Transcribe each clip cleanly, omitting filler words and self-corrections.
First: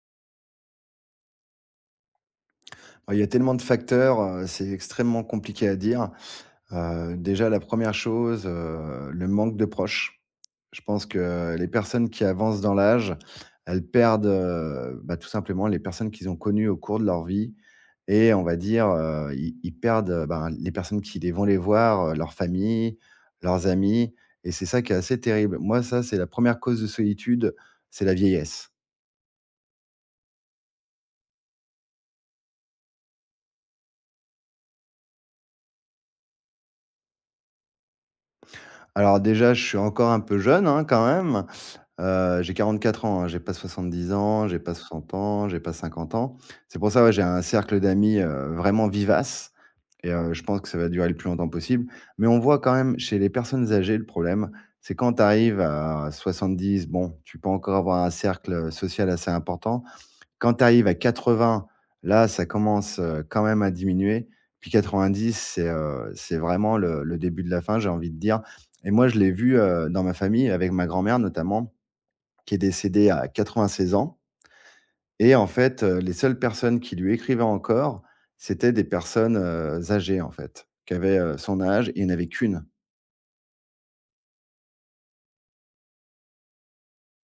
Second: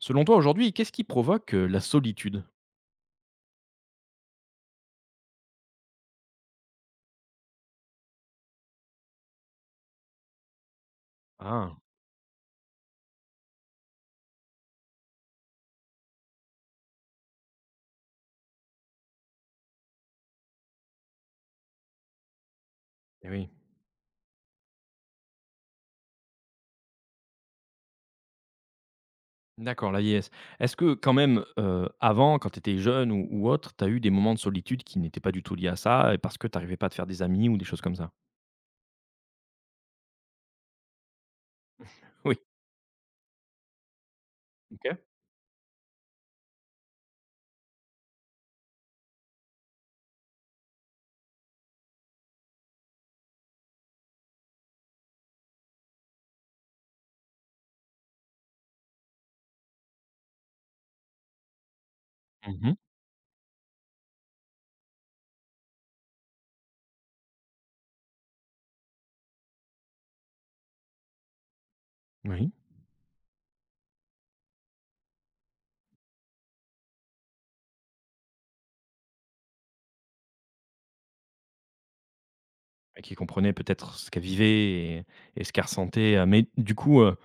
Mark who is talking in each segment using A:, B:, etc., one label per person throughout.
A: Selon toi, aujourd'hui, qu'est-ce qui provoque, la solitude?
B: Ouais, il y a tellement de facteurs, c'est extrêmement compliqué à dire. Déjà la première chose, le manque de proches. Je pense que les
A: Ah,
B: personnes qui avancent dans l'âge, elles perdent, bah, tout simplement les personnes qu'ils ont connues au cours de leur vie, et on va dire, ils perdent, ben, les personnes qui les vont les voir, leur famille,
A: eh oui.
B: leurs amis, et c'est ça qui est assez terrible. Moi ça, c'est la première cause de solitude, c'est la vieillesse.
A: D'accord, la l'AIS. Est-ce que quand même, avant, quand tu étais jeune ou autre, tu as eu des moments de solitude qui n'étaient pas du tout liés à ça et parce que tu arrivais pas à te faire des amis ou des choses comme ça?
B: Alors déjà, je suis encore un peu jeune, hein, quand même.
A: Oui,
B: J'ai 4 ans, hein, j'ai pas 70 ans, j'ai pas
A: OK.
B: 60 ans, j'ai pas 50 ans. C'est pour ça, ouais, j'ai un cercle d'amis, vraiment vivace, et je pense que ça va durer le plus longtemps possible. Mais on voit quand même chez les personnes âgées le problème, c'est quand tu arrives à 10, bon, tu peux encore avoir un cercle, social assez important. Quand tu arrives à 20, là, ça
A: Mmh.
B: commence, quand même à diminuer. Puis 90, c'est vraiment le début de la fin, j'ai envie de dire, et moi, je l'ai vu, dans ma famille, avec ma grand-mère notamment,
A: Oui.
B: qui est décédé à 96 ans, et en fait, les seules personnes qui lui écrivaient encore, c'était des personnes, âgées en fait, qui avaient, son âge, et il y en avait qu'1.
A: Qui comprenait peut-être ce qu'elle vivait et ce qu'elle ressentait, mais du coup, heu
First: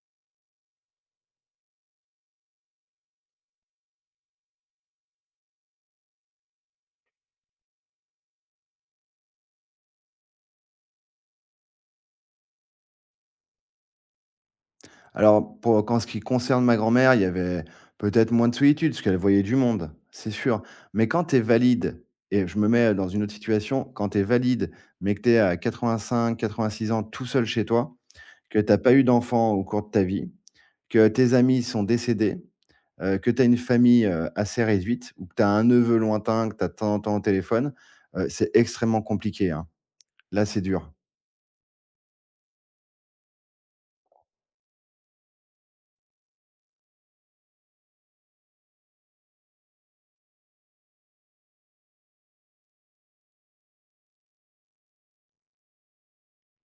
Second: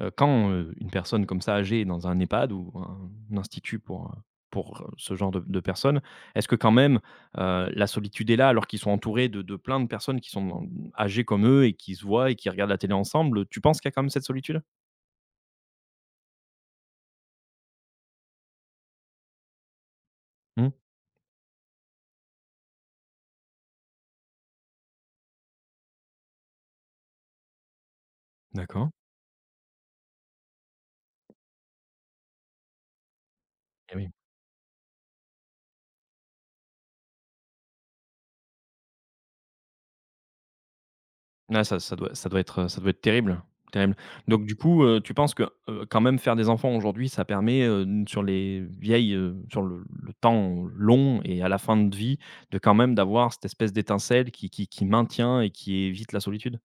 A: heu, quand, une personne comme ça âgée est dans un EHPAD ou un institut pour, ce genre de personnes, est-ce que quand même, la solitude est là alors qu'ils sont entourés de plein de personnes qui sont dans âgées comme eux et qui se voient et qui regardent la télé ensemble, tu penses qu'il y a quand même cette solitude?
B: Alors pour quand ce qui concerne ma grand-mère, il y avait peut-être moins de solitude parce qu'elle voyait du monde, c'est sûr.
A: Mmh.
B: Mais quand tu es valide, et je me mets dans une autre situation, quand tu es valide, mais que tu es à 85-86 ans tout seul chez toi, que tu as
A: D'accord.
B: pas eu d'enfant au cours de ta vie, que tes amis sont décédés, que tu as une
A: Eh
B: famille,
A: oui.
B: assez réduite, ou que tu as un neveu lointain que tu as de temps en temps au téléphone, c'est extrêmement compliqué, hein. Là, c'est dur.
A: Ah, ça ça doit être terrible, terrible. Donc du coup, tu penses que, quand même faire des enfants aujourd'hui, ça permet, sur les vieilles, sur le temps long et à la fin de vie, de quand même d'avoir cette espèce d'étincelle qui maintient et qui évite la solitude?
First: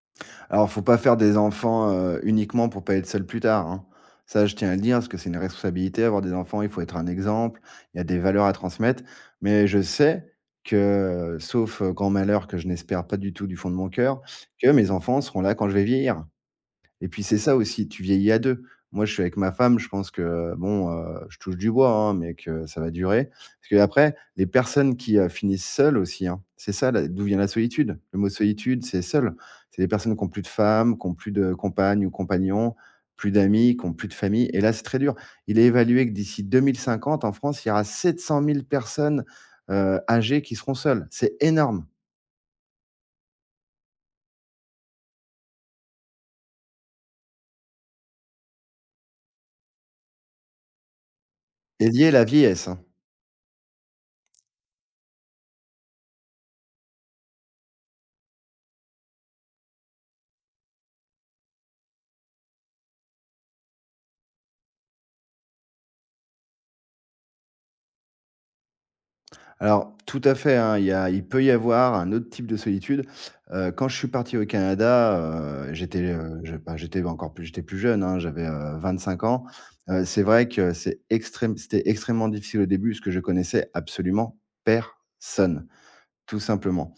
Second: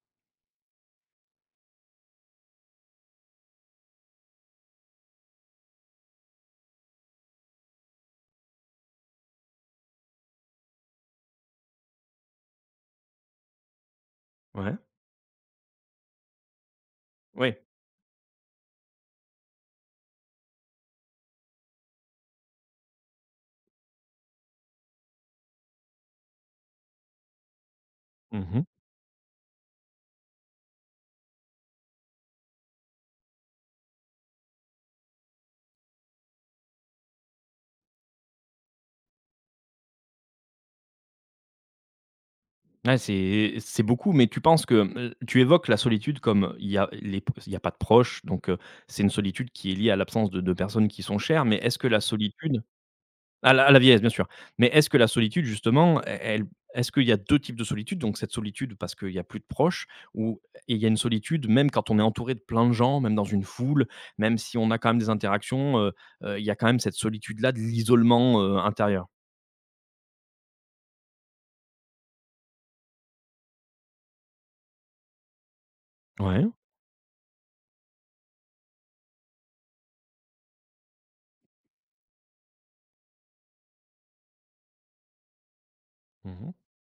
B: Alors faut pas faire des enfants, uniquement pour pas être seul plus tard, hein. Ça, je tiens à le dire parce que c'est une responsabilité avoir des enfants, il faut être un exemple, il y a des valeurs à transmettre. Mais je sais que, sauf, grand malheur que je n'espère pas du tout du fond de mon cœur, que
A: Ouais,
B: mes enfants seront là quand je vais vieillir. Et puis c'est ça
A: oui.
B: aussi, tu vieillis à 2. Moi, je suis avec ma femme, je pense que bon, je touche du bois, hein, mais que ça va durer. Parce que après, les personnes qui, finissent seules aussi, hein, c'est ça la d'où vient la solitude. Le mot
A: Mmh.
B: solitude, c'est seul. C'est des personnes qui n'ont plus de femme, qui n'ont plus de compagne ou compagnon, plus d'amis, qui n'ont plus de famille, et là, c'est très dur. Il est évalué que d'ici 2050 en France, il y aura 700 000 personnes, âgées, qui seront seules. C'est énorme
A: Ouais, c'est beaucoup, mais tu penses que, tu évoques la solitude comme il y a les p il y a pas de proches, donc c'est une solitude qui est liée à l'absence de personnes qui sont chères, mais est-ce que
B: et
A: la
B: lié à la
A: solitude
B: vieillesse, hein.
A: à la vieillesse, bien sûr. Mais est-ce que la solitude justement, e elle est-ce qu'il y a 2 types de solitude? Donc cette solitude parce qu'il y a plus de proches ou et il y a une solitude même quand on est entouré de plein de gens, même dans une foule, même si on a quand même des interactions, il y a quand même cette solitude-là de l'isolement, intérieur.
B: Alors, tout à fait, hein, il peut y avoir un autre type de solitude. Quand je suis parti au Canada, j'étais,
A: Ouais.
B: je bah, j'étais encore plus j'étais plus jeune, hein, j'avais, 25 ans. C'est vrai que c'était extrêmement difficile au début, parce que je connaissais absolument personne, tout
A: Mmh.
B: simplement.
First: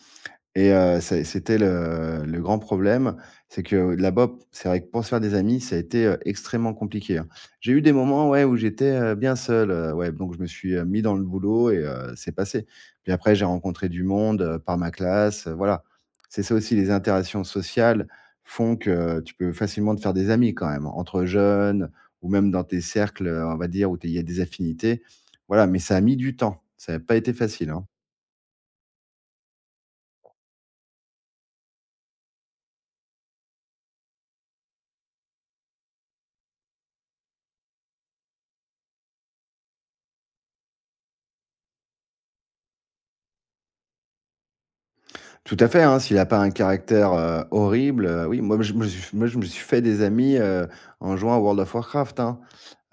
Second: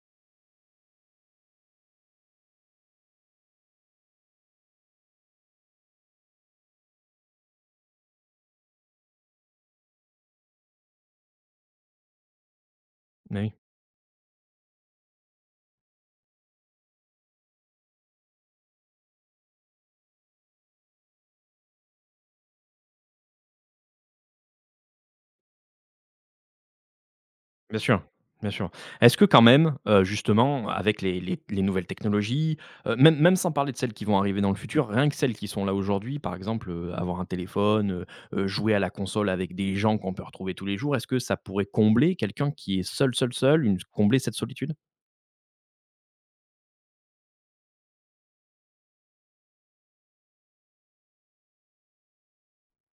B: Et c'était le grand problème, c'est que là-bas, c'est vrai que pour se faire des amis, ça a été, extrêmement compliqué, hein. J'ai eu des moments, ouais, où j'étais, bien seul, ouais, donc je me suis, mis dans le boulot, et c'est passé. Puis après, j'ai
A: Oui.
B: rencontré du monde, par ma classe, voilà. C'est ça aussi, les interactions sociales font que tu peux facilement te faire des amis quand même, entre jeunes, ou même dans tes cercles, on va dire, où tu il y a des affinités. Voilà, mais ça a mis du temps. Ça n'a pas été facile,
A: Bien
B: hein.
A: sûr, bien sûr. Est-ce que quand même, justement, avec les nouvelles technologies, même sans parler de celles qui vont arriver dans le futur, rien que celles qui sont là aujourd'hui, par exemple, avoir un téléphone, jouer à la console avec des gens qu'on peut retrouver tous les jours, est-ce que ça pourrait combler quelqu'un qui est seul, seul, seul, une combler cette solitude?
B: Tout à fait, hein, s'il a pas un caractère, horrible, oui, moi je me suis fait des amis, en jouant à World of Warcraft, hein.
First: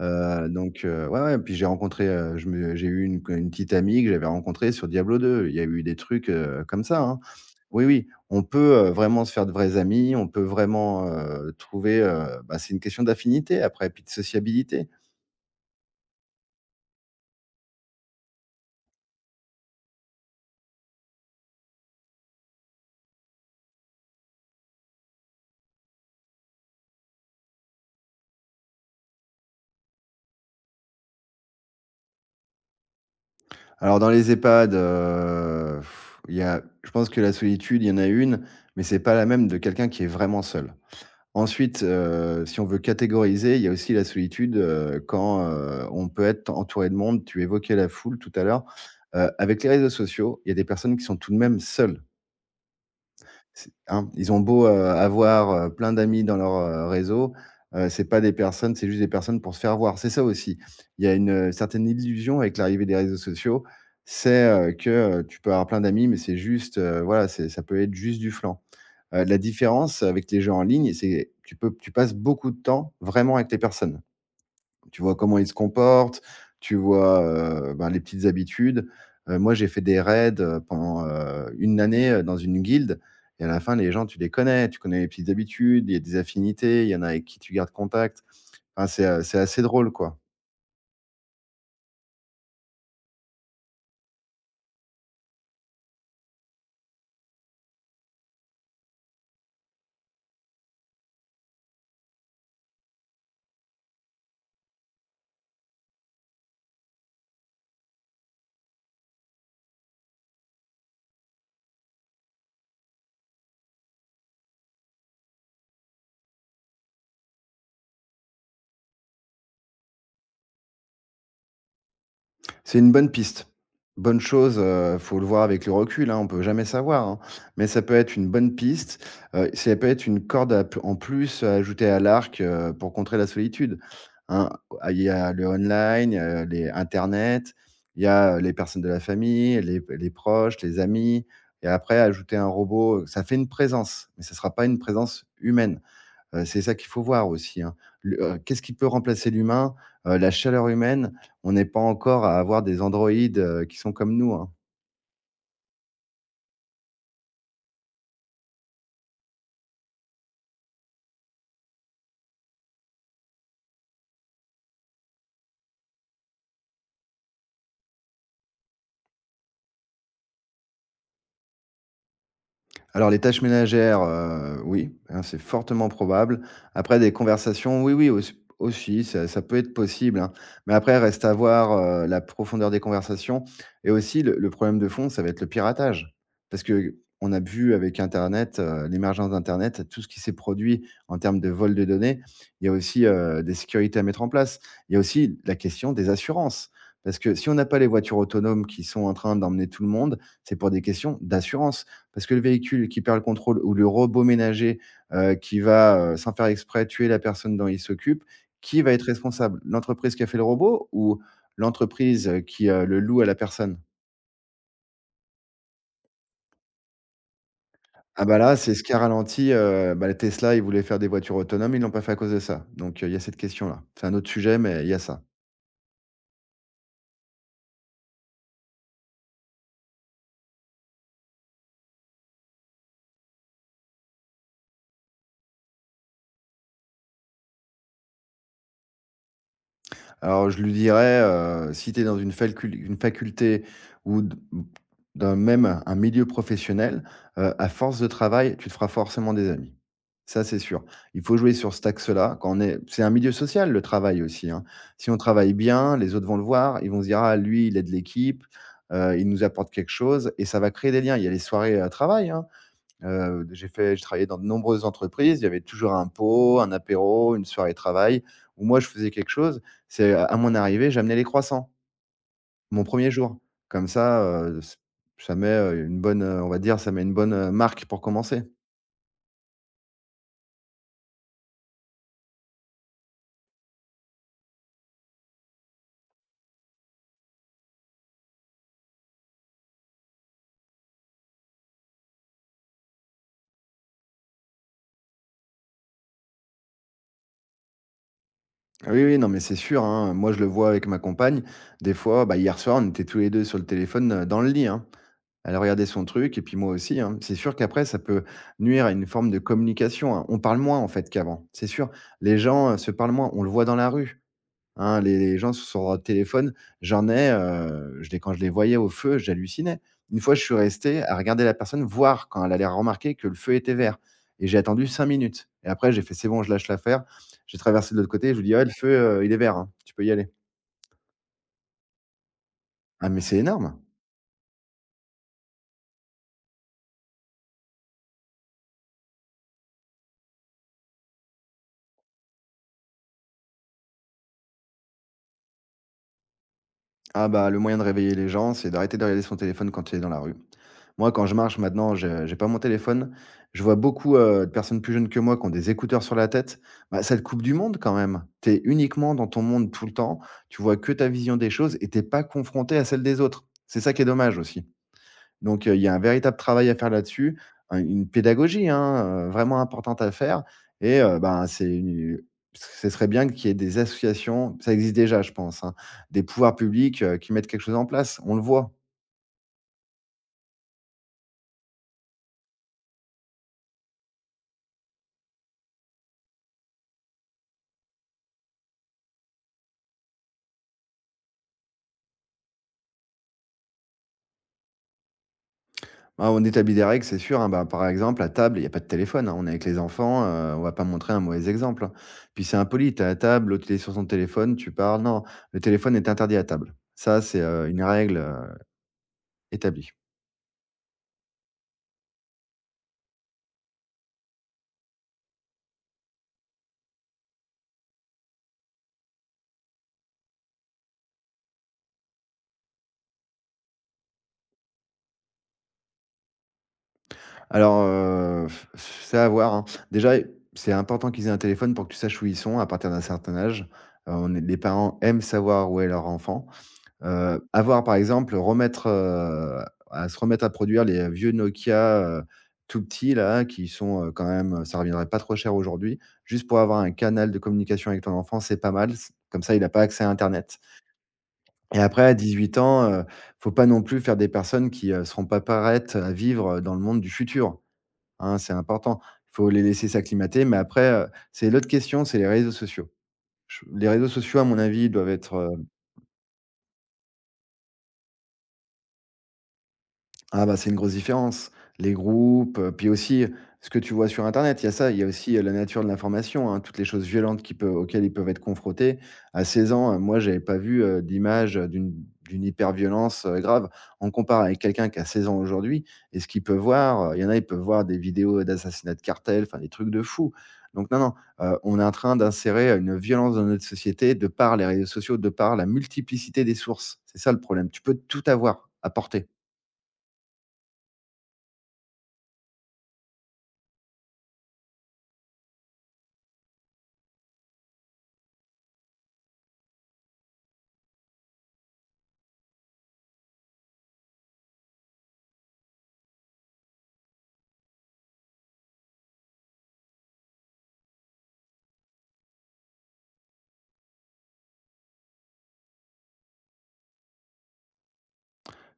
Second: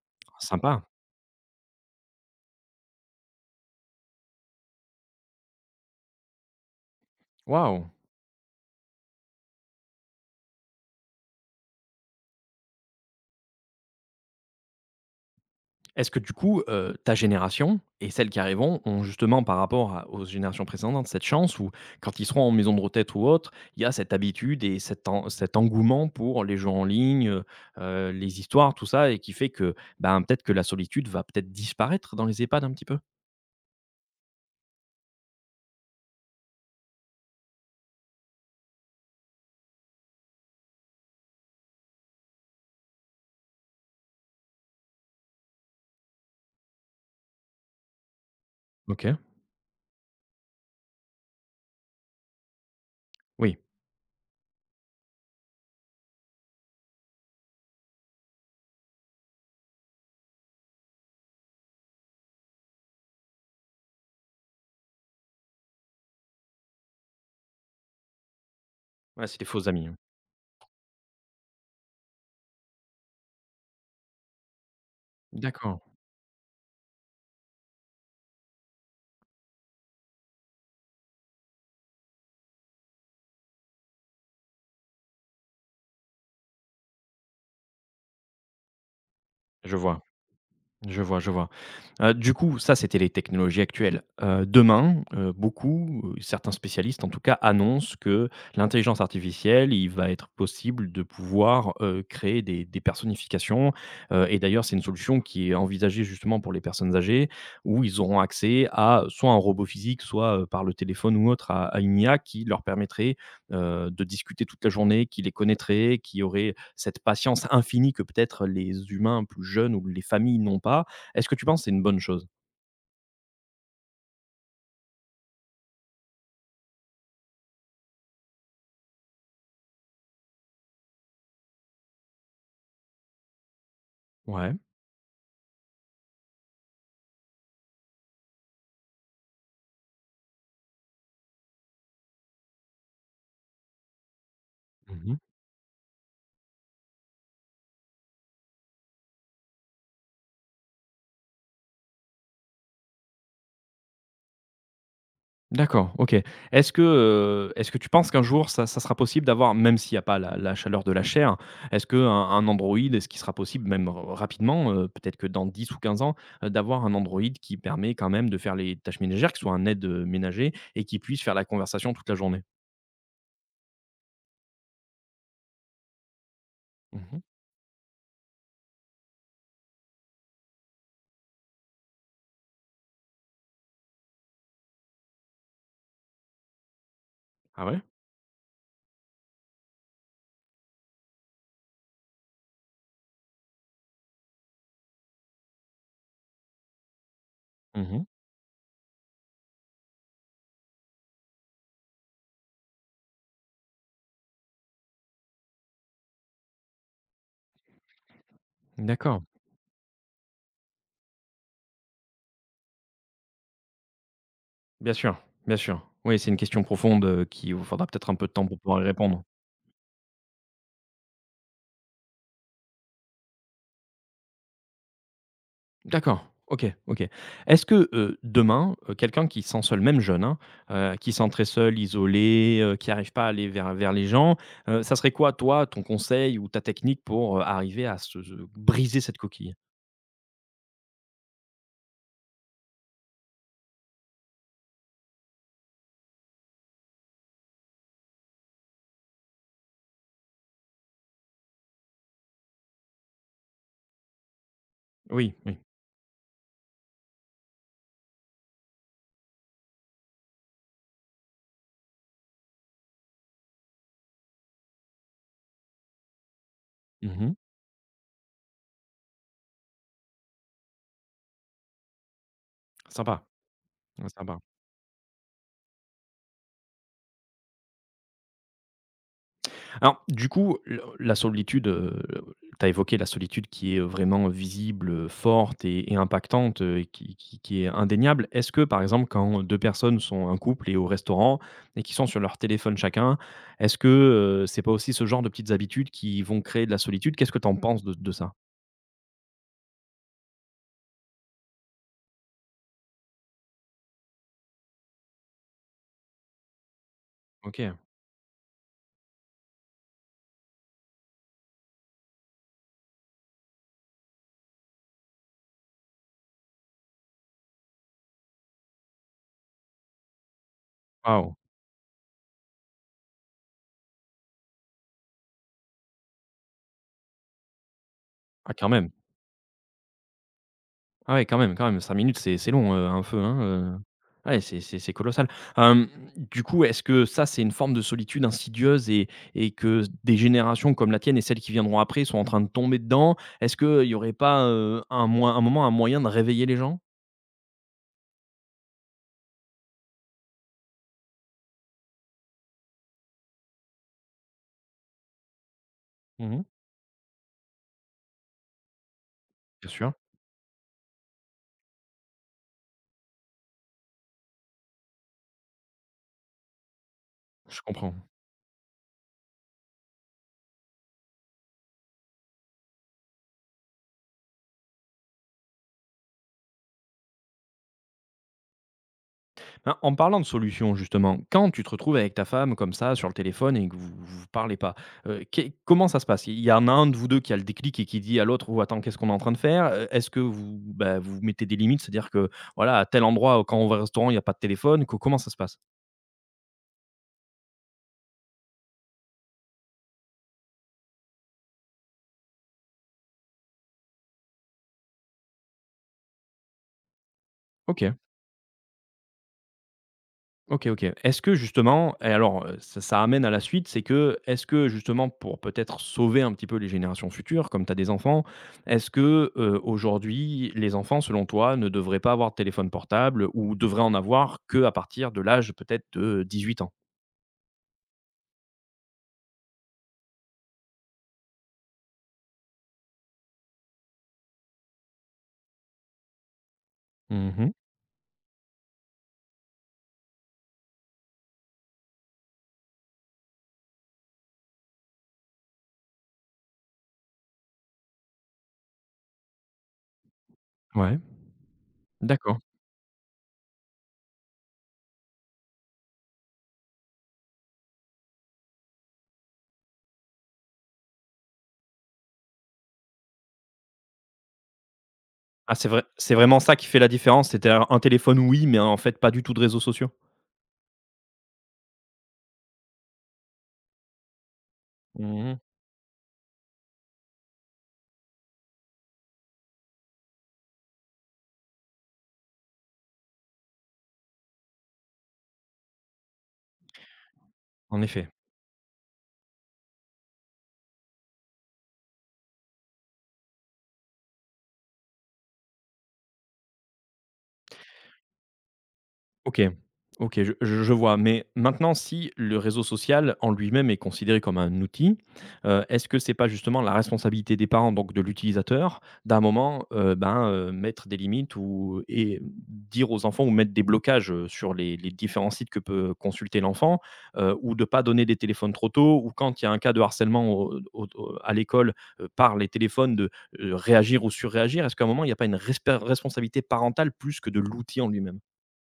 A: Sympa.
B: Donc ouais, ouais, puis j'ai rencontré, je me j'ai eu une petite amie que j'avais rencontrée sur Diablo 2. Il y a eu des trucs, comme ça, hein. Oui,
A: Waouh!
B: oui, on peut, vraiment se faire de vrais amis, on peut vraiment, trouver, bah, c'est une question d'affinité après, puis de sociabilité.
A: Est-ce que du coup, ta génération et celles qui arriveront ont justement par rapport à aux générations précédentes cette chance où quand ils seront en maison de retraite ou autre, il y a cette habitude et cet en cet engouement pour les jeux en ligne, les histoires, tout ça et qui fait que, ben, peut-être que la solitude va peut-être disparaître dans les EHPAD un petit peu?
B: Alors dans les EHPAD, il y a je pense que la solitude, il y en a une, mais c'est pas la même de quelqu'un qui est vraiment seul. Ensuite, si on veut catégoriser, il y a aussi la solitude, quand, on peut être entouré de monde. Tu évoquais la foule tout à l'heure.
A: OK,
B: Avec les réseaux sociaux, il y a des personnes qui sont tout de même seules.
A: oui.
B: C'est hein, ils ont beau, avoir, plein d'amis dans leur, réseau, c'est pas des personnes, c'est juste des personnes pour se faire voir. C'est ça aussi. Il y a une, certaine illusion avec l'arrivée des réseaux sociaux, c'est, que, tu peux avoir plein d'amis, mais c'est juste, voilà, c'est ça peut être juste du flan.
A: Ouais,
B: La
A: c'est des faux amis, ouais.
B: différence avec les jeux en ligne, c'est que tu passes beaucoup de temps vraiment avec les personnes. Tu vois comment ils se
A: D'accord,
B: comportent, tu vois, ben, les petites habitudes. Moi, j'ai fait des raids, pendant, 1 année, dans une guilde, et à la fin, les gens, tu les connais, tu connais les petites habitudes, il y a des affinités, il y en a avec qui tu gardes contact. Enfin, c'est assez
A: je
B: drôle,
A: vois.
B: quoi.
A: Je vois, je vois. Du coup, ça, c'était les technologies actuelles. Demain, beaucoup, certains spécialistes, en tout cas, annoncent que l'intelligence artificielle, il va être possible de pouvoir, créer des personnifications, et d'ailleurs, c'est une solution qui est envisagée justement pour les personnes âgées, où ils auront accès à soit un robot physique, soit, par le téléphone ou autre, à une IA qui leur permettrait de discuter toute la journée, qui les connaîtraient, qui auraient cette patience infinie que peut-être les humains plus jeunes ou les familles n'ont pas. Est-ce que tu penses que c'est une bonne chose?
B: C'est une bonne piste. Bonne chose, faut le voir avec le recul, hein, on peut jamais savoir, hein, mais ça peut être une bonne piste, ça peut être une corde à p en plus à ajouter à l'arc, pour contrer la solitude, hein.
A: Ouais.
B: Ah, il y a le online, les internet, il y a les personnes de la famille, les proches, les amis, et après ajouter un robot, ça fait une présence, mais ça sera pas une
A: Mmh.
B: présence humaine. C'est ça qu'il faut voir aussi, hein. Le Qu'est-ce qui peut remplacer l'humain? La chaleur humaine, on n'est pas encore à avoir des androïdes, qui sont comme nous, hein.
A: D'accord, OK. Est-ce que tu penses qu'un jour ça ça sera possible d'avoir même s'il n'y a pas la la chaleur de la chair, est-ce qu'un un Android, est-ce qu'il sera possible même ra rapidement, peut-être que dans 10 ou 15 ans, d'avoir un Android qui permet quand même de faire les tâches ménagères, qui soit un aide, ménager et qui puisse faire la conversation toute la journée?
B: Alors les tâches ménagères, oui, hein, c'est fortement probable. Après des
A: Mmh.
B: conversations, oui, oui, aussi, ça peut être possible, hein. Mais après reste à voir, la profondeur des conversations, et aussi le problème de fond, ça va être le piratage. Parce que on a
A: Ah
B: vu
A: ouais?
B: avec internet, l'émergence d'internet, tout ce qui s'est produit en termes de vol de données. Il y a aussi, des sécurités à mettre en place. Il y a aussi la question des assurances. Parce que si on n'a pas les
A: Mmh.
B: voitures autonomes qui sont en train d'emmener tout le monde, c'est pour des questions d'assurance. Parce que le véhicule qui perd le contrôle ou le robot ménager, qui va, sans faire exprès, tuer la personne dont il s'occupe, qui va être
A: D'accord.
B: responsable? L'entreprise qui a fait le robot, ou l'entreprise, qui, le loue à la personne?
A: Bien sûr, bien sûr. Oui, c'est une question profonde, qui vous faudra peut-être un
B: Ah
A: peu de
B: bah,
A: temps
B: là,
A: pour
B: c'est
A: pouvoir
B: ce
A: y
B: qui a
A: répondre.
B: ralenti, bah, Tesla, ils voulaient faire des voitures autonomes, ils l'ont pas fait à cause de ça. Donc, il y a cette question-là. C'est un autre sujet, mais il y a ça.
A: D'accord, OK, OK. Est-ce que, demain, quelqu'un qui se sent seul, même jeune, hein, qui se sent très seul, isolé, qui n'arrive pas à aller vers les gens, ça serait quoi, toi, ton conseil ou ta technique pour, arriver à se se briser cette coquille?
B: Alors, je lui dirais, si tu es dans une falcul une faculté ou d dans même un milieu professionnel, à force de travail, tu te feras forcément des amis. Ça, c'est sûr. Il faut jouer sur cet axe-là, quand on est c'est un milieu social le travail aussi, hein. Si on
A: Oui,
B: travaille
A: oui.
B: bien, les autres vont le voir, ils vont se dire: «Ah lui, il aide l'équipe, il nous apporte quelque chose», et ça va créer des liens. Il y a les soirées, travail, hein. J'ai travaillé dans de nombreuses entreprises, il y avait toujours un pot, un apéro,
A: Mmh.
B: une soirée travail où moi je faisais quelque chose. C'est à mon arrivée, j'amenais les croissants, mon premier
A: Sympa,
B: jour. Comme
A: ouais,
B: ça,
A: sympa.
B: s ça met, on va dire, ça met une bonne, marque pour commencer.
A: Alors, du coup, le la solitude, tu as évoqué la solitude qui est, vraiment visible, forte et impactante, et qui est indéniable. Est-ce que, par exemple, quand 2 personnes sont un couple et au restaurant et qui sont sur leur téléphone chacun, est-ce que, c'est pas aussi ce genre de petites habitudes qui vont créer de la solitude? Qu'est-ce que tu en penses de ça?
B: Ah, oui, oui, non, mais c'est sûr, hein. Moi, je le vois avec ma compagne. Des fois, bah, hier soir, on était tous les 2 sur le téléphone, dans le lit, hein. Elle a regardé son truc et puis moi aussi, hein. C'est sûr
A: OK,
B: qu'après ça peut nuire à une forme de communication, hein. On parle moins en fait qu'avant, c'est sûr. Les gens, se parlent moins, on le voit dans la rue, hein, les gens sont sur leur téléphone. J'en ai, je les quand je les voyais au feu, j'hallucinais. Une fois, je suis resté à
A: waouh!
B: regarder la personne, voir quand elle allait remarquer que le feu était vert et j'ai attendu 5 minutes et après j'ai fait: «C'est bon, je lâche l'affaire». J'ai traversé de l'autre côté, je lui
A: Ah,
B: dis: «Ouais,
A: quand
B: le feu,
A: même.
B: il est vert, hein, tu peux y aller».
A: Ah ouais, quand même, 5 minutes, c'est long, un
B: Ah
A: feu,
B: mais c'est
A: hein,
B: énorme!
A: ouais, c'est colossal. Hem, du coup, est-ce que ça, c'est une forme de solitude insidieuse et que s des générations comme la tienne et celles qui viendront après sont en train de tomber dedans? Est-ce qu'il y aurait pas, un moy un moment, un moyen de réveiller les gens?
B: Ah bah, le moyen de réveiller les gens, c'est d'arrêter de regarder son téléphone quand il est dans la rue. Moi, quand je marche maintenant, je j'ai pas mon téléphone. Je vois beaucoup de personnes plus jeunes que moi qui ont des écouteurs sur la
A: Mmh mh,
B: tête. Bah, ça te coupe du monde quand même. Tu es uniquement dans ton monde
A: bien
B: tout le
A: sûr,
B: temps. Tu vois que ta vision des choses et t'es pas confronté à celle des autres. C'est ça qui est dommage aussi. Donc, il y a un véritable travail à faire là-dessus,
A: je
B: un
A: comprends.
B: une pédagogie, hein, vraiment importante à faire et ben, c'est une ce serait bien qu'il y ait des associations, ça existe déjà, je pense, hein, des pouvoirs publics, qui mettent quelque chose en place. On le voit.
A: Ben, en parlant de solutions, justement, quand tu te retrouves avec ta femme comme ça sur le téléphone et que vous parlez pas, qu'est comment ça se passe? Il y en a un de vous 2 qui a le déclic et qui dit à l'autre: «Oh attends, qu'est-ce qu'on est en train de faire?» Est-ce que vous, bah, vous mettez des limites? C'est-à-dire que, voilà, à tel endroit, quand on va au restaurant, il y a pas de téléphone, co comment ça se passe?
B: Ben, on établit des règles, c'est sûr, hein, ben, par exemple, à table, il y a pas de téléphone, hein, on est avec les enfants, on va pas montrer un mauvais exemple, hein. Puis c'est impoli, tu es à table, l'autre il est sur son téléphone, tu parles. Non, le téléphone est interdit à table. Ça, c'est, une
A: OK.
B: règle, établie.
A: OK, OK. Est-ce que justement et alors, ça ça amène à la suite, c'est que, est-ce que justement pour peut-être sauver un petit peu les générations futures, comme tu as des enfants, est-ce que, aujourd'hui, les enfants, selon toi, ne devraient pas avoir de téléphone portable ou devraient en avoir que à partir de l'âge peut-être de 18 ans?
B: Alors, c'est à voir, hein. Déjà, c'est important qu'ils aient un téléphone pour que tu saches où ils sont à partir d'un certain âge. On est les parents aiment savoir où est leur enfant. Heu,
A: Mmh.
B: avoir par exemple, à se remettre à produire les vieux Nokia, tout petits là, qui sont, quand même ça reviendrait pas trop cher aujourd'hui. Juste pour avoir un canal de communication avec ton enfant, c'est pas mal. C comme ça, il a pas accès à internet.
A: Ouais,
B: Et après à
A: d'accord.
B: 18 ans, faut pas non plus faire des personnes qui, seront pas prêtes à vivre, dans le monde du futur. Hein, c'est important. Il faut les laisser s'acclimater, mais après, c'est l'autre question, c'est les réseaux sociaux. Je les réseaux sociaux, à mon avis, doivent être,
A: Ah,
B: heu
A: c'est vrai c'est vraiment ça qui fait la différence. C'était un téléphone, oui, mais en fait, pas du tout de réseaux sociaux?
B: Ah bah, c'est une grosse différence. Les groupes, puis aussi ce que tu vois sur internet, il y a ça, il y a aussi,
A: Mmh.
B: la nature de l'information, hein, toutes les choses violentes qui peu auxquelles ils peuvent être confrontés. À 16 ans, moi, j'avais pas vu, d'image, d'une hyperviolence, grave. On compare avec quelqu'un qui a 16 ans aujourd'hui et ce qu'il peut voir, il y en a, ils peuvent
A: En
B: voir des
A: effet.
B: vidéos d'assassinats de cartels, enfin des trucs de fou. Donc non, non, on est en train d'insérer, une violence dans notre société de par les réseaux sociaux, de par la multiplicité des sources. C'est ça le problème. Tu peux tout avoir, à portée.
A: OK. OK, je vois. Mais maintenant, si le réseau social en lui-même est considéré comme un outil, est-ce que c'est pas justement la responsabilité des parents, donc de l'utilisateur, d'un moment, ben, mettre des limites ou et dire aux enfants ou mettre des blocages, sur les différents sites que peut consulter l'enfant, ou de pas donner des téléphones trop tôt ou quand il y a un cas de harcèlement au à l'école, par les téléphones de, réagir ou surréagir? Est-ce qu'à un moment, il n'y a pas une respe responsabilité parentale plus que de l'outil en lui-même?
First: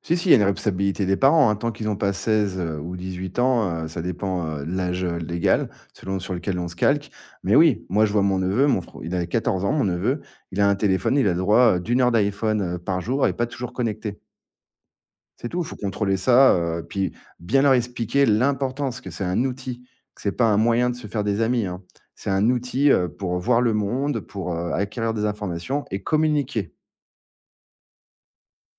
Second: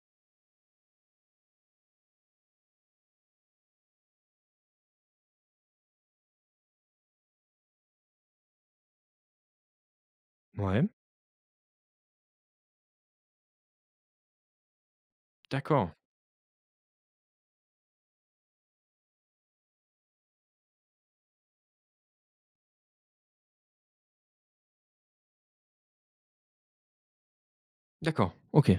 B: Si, si, il y a une responsabilité des parents, hein. Tant qu'ils n'ont pas 16 ou 8 ans, ça dépend, de l'âge, légal, selon sur lequel on se calque. Mais oui, moi, je vois mon neveu, mon fr il a 14 ans, mon neveu, il a un
A: Ouais.
B: téléphone, il a le droit, d'1 heure d'iPhone, par jour et pas toujours connecté. C'est tout, il faut
A: D'accord,
B: contrôler ça, puis bien leur expliquer l'importance que c'est un outil, que c'est pas un moyen de se faire des amis, hein. C'est un outil, pour voir le monde, pour, acquérir des informations et communiquer.
A: d'accord, OK,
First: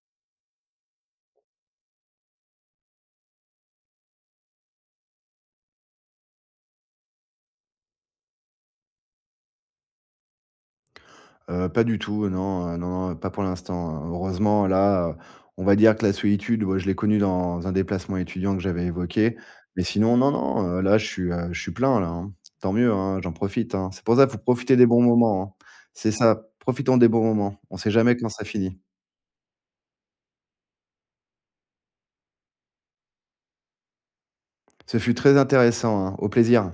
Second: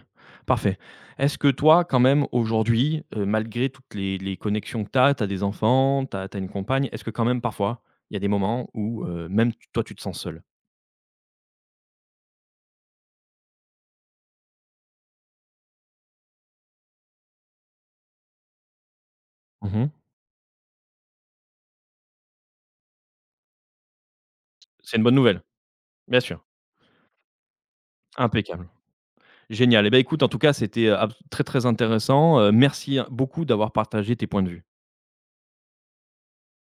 A: parfait. Est-ce que toi, quand même, aujourd'hui, malgré toutes les connexions que tu as des enfants, tu as une compagne, est-ce que quand même, parfois, il y a des moments où, même t toi, tu te sens seul.
B: Pas du tout, non, non, non, pas pour l'instant, heureusement là, on va dire que la solitude, ouais, je l'ai connue dans un déplacement étudiant que j'avais évoqué, mais
A: Mmh.
B: sinon, non, non, là, je suis plein là, hein. Tant mieux, hein, j'en profite, hein. C'est pour ça, qu'il faut profiter des
A: C'est
B: bons
A: une bonne nouvelle,
B: moments, hein. C'est
A: bien sûr.
B: ça, profitons des bons moments. On ne sait jamais quand ça
A: Impeccable.
B: finit.
A: Génial. Et ben écoute, en tout cas, c'était, abs très, très intéressant, merci hein, beaucoup d'avoir partagé tes points de vue.
B: Ce fut très intéressant, hein. Au plaisir.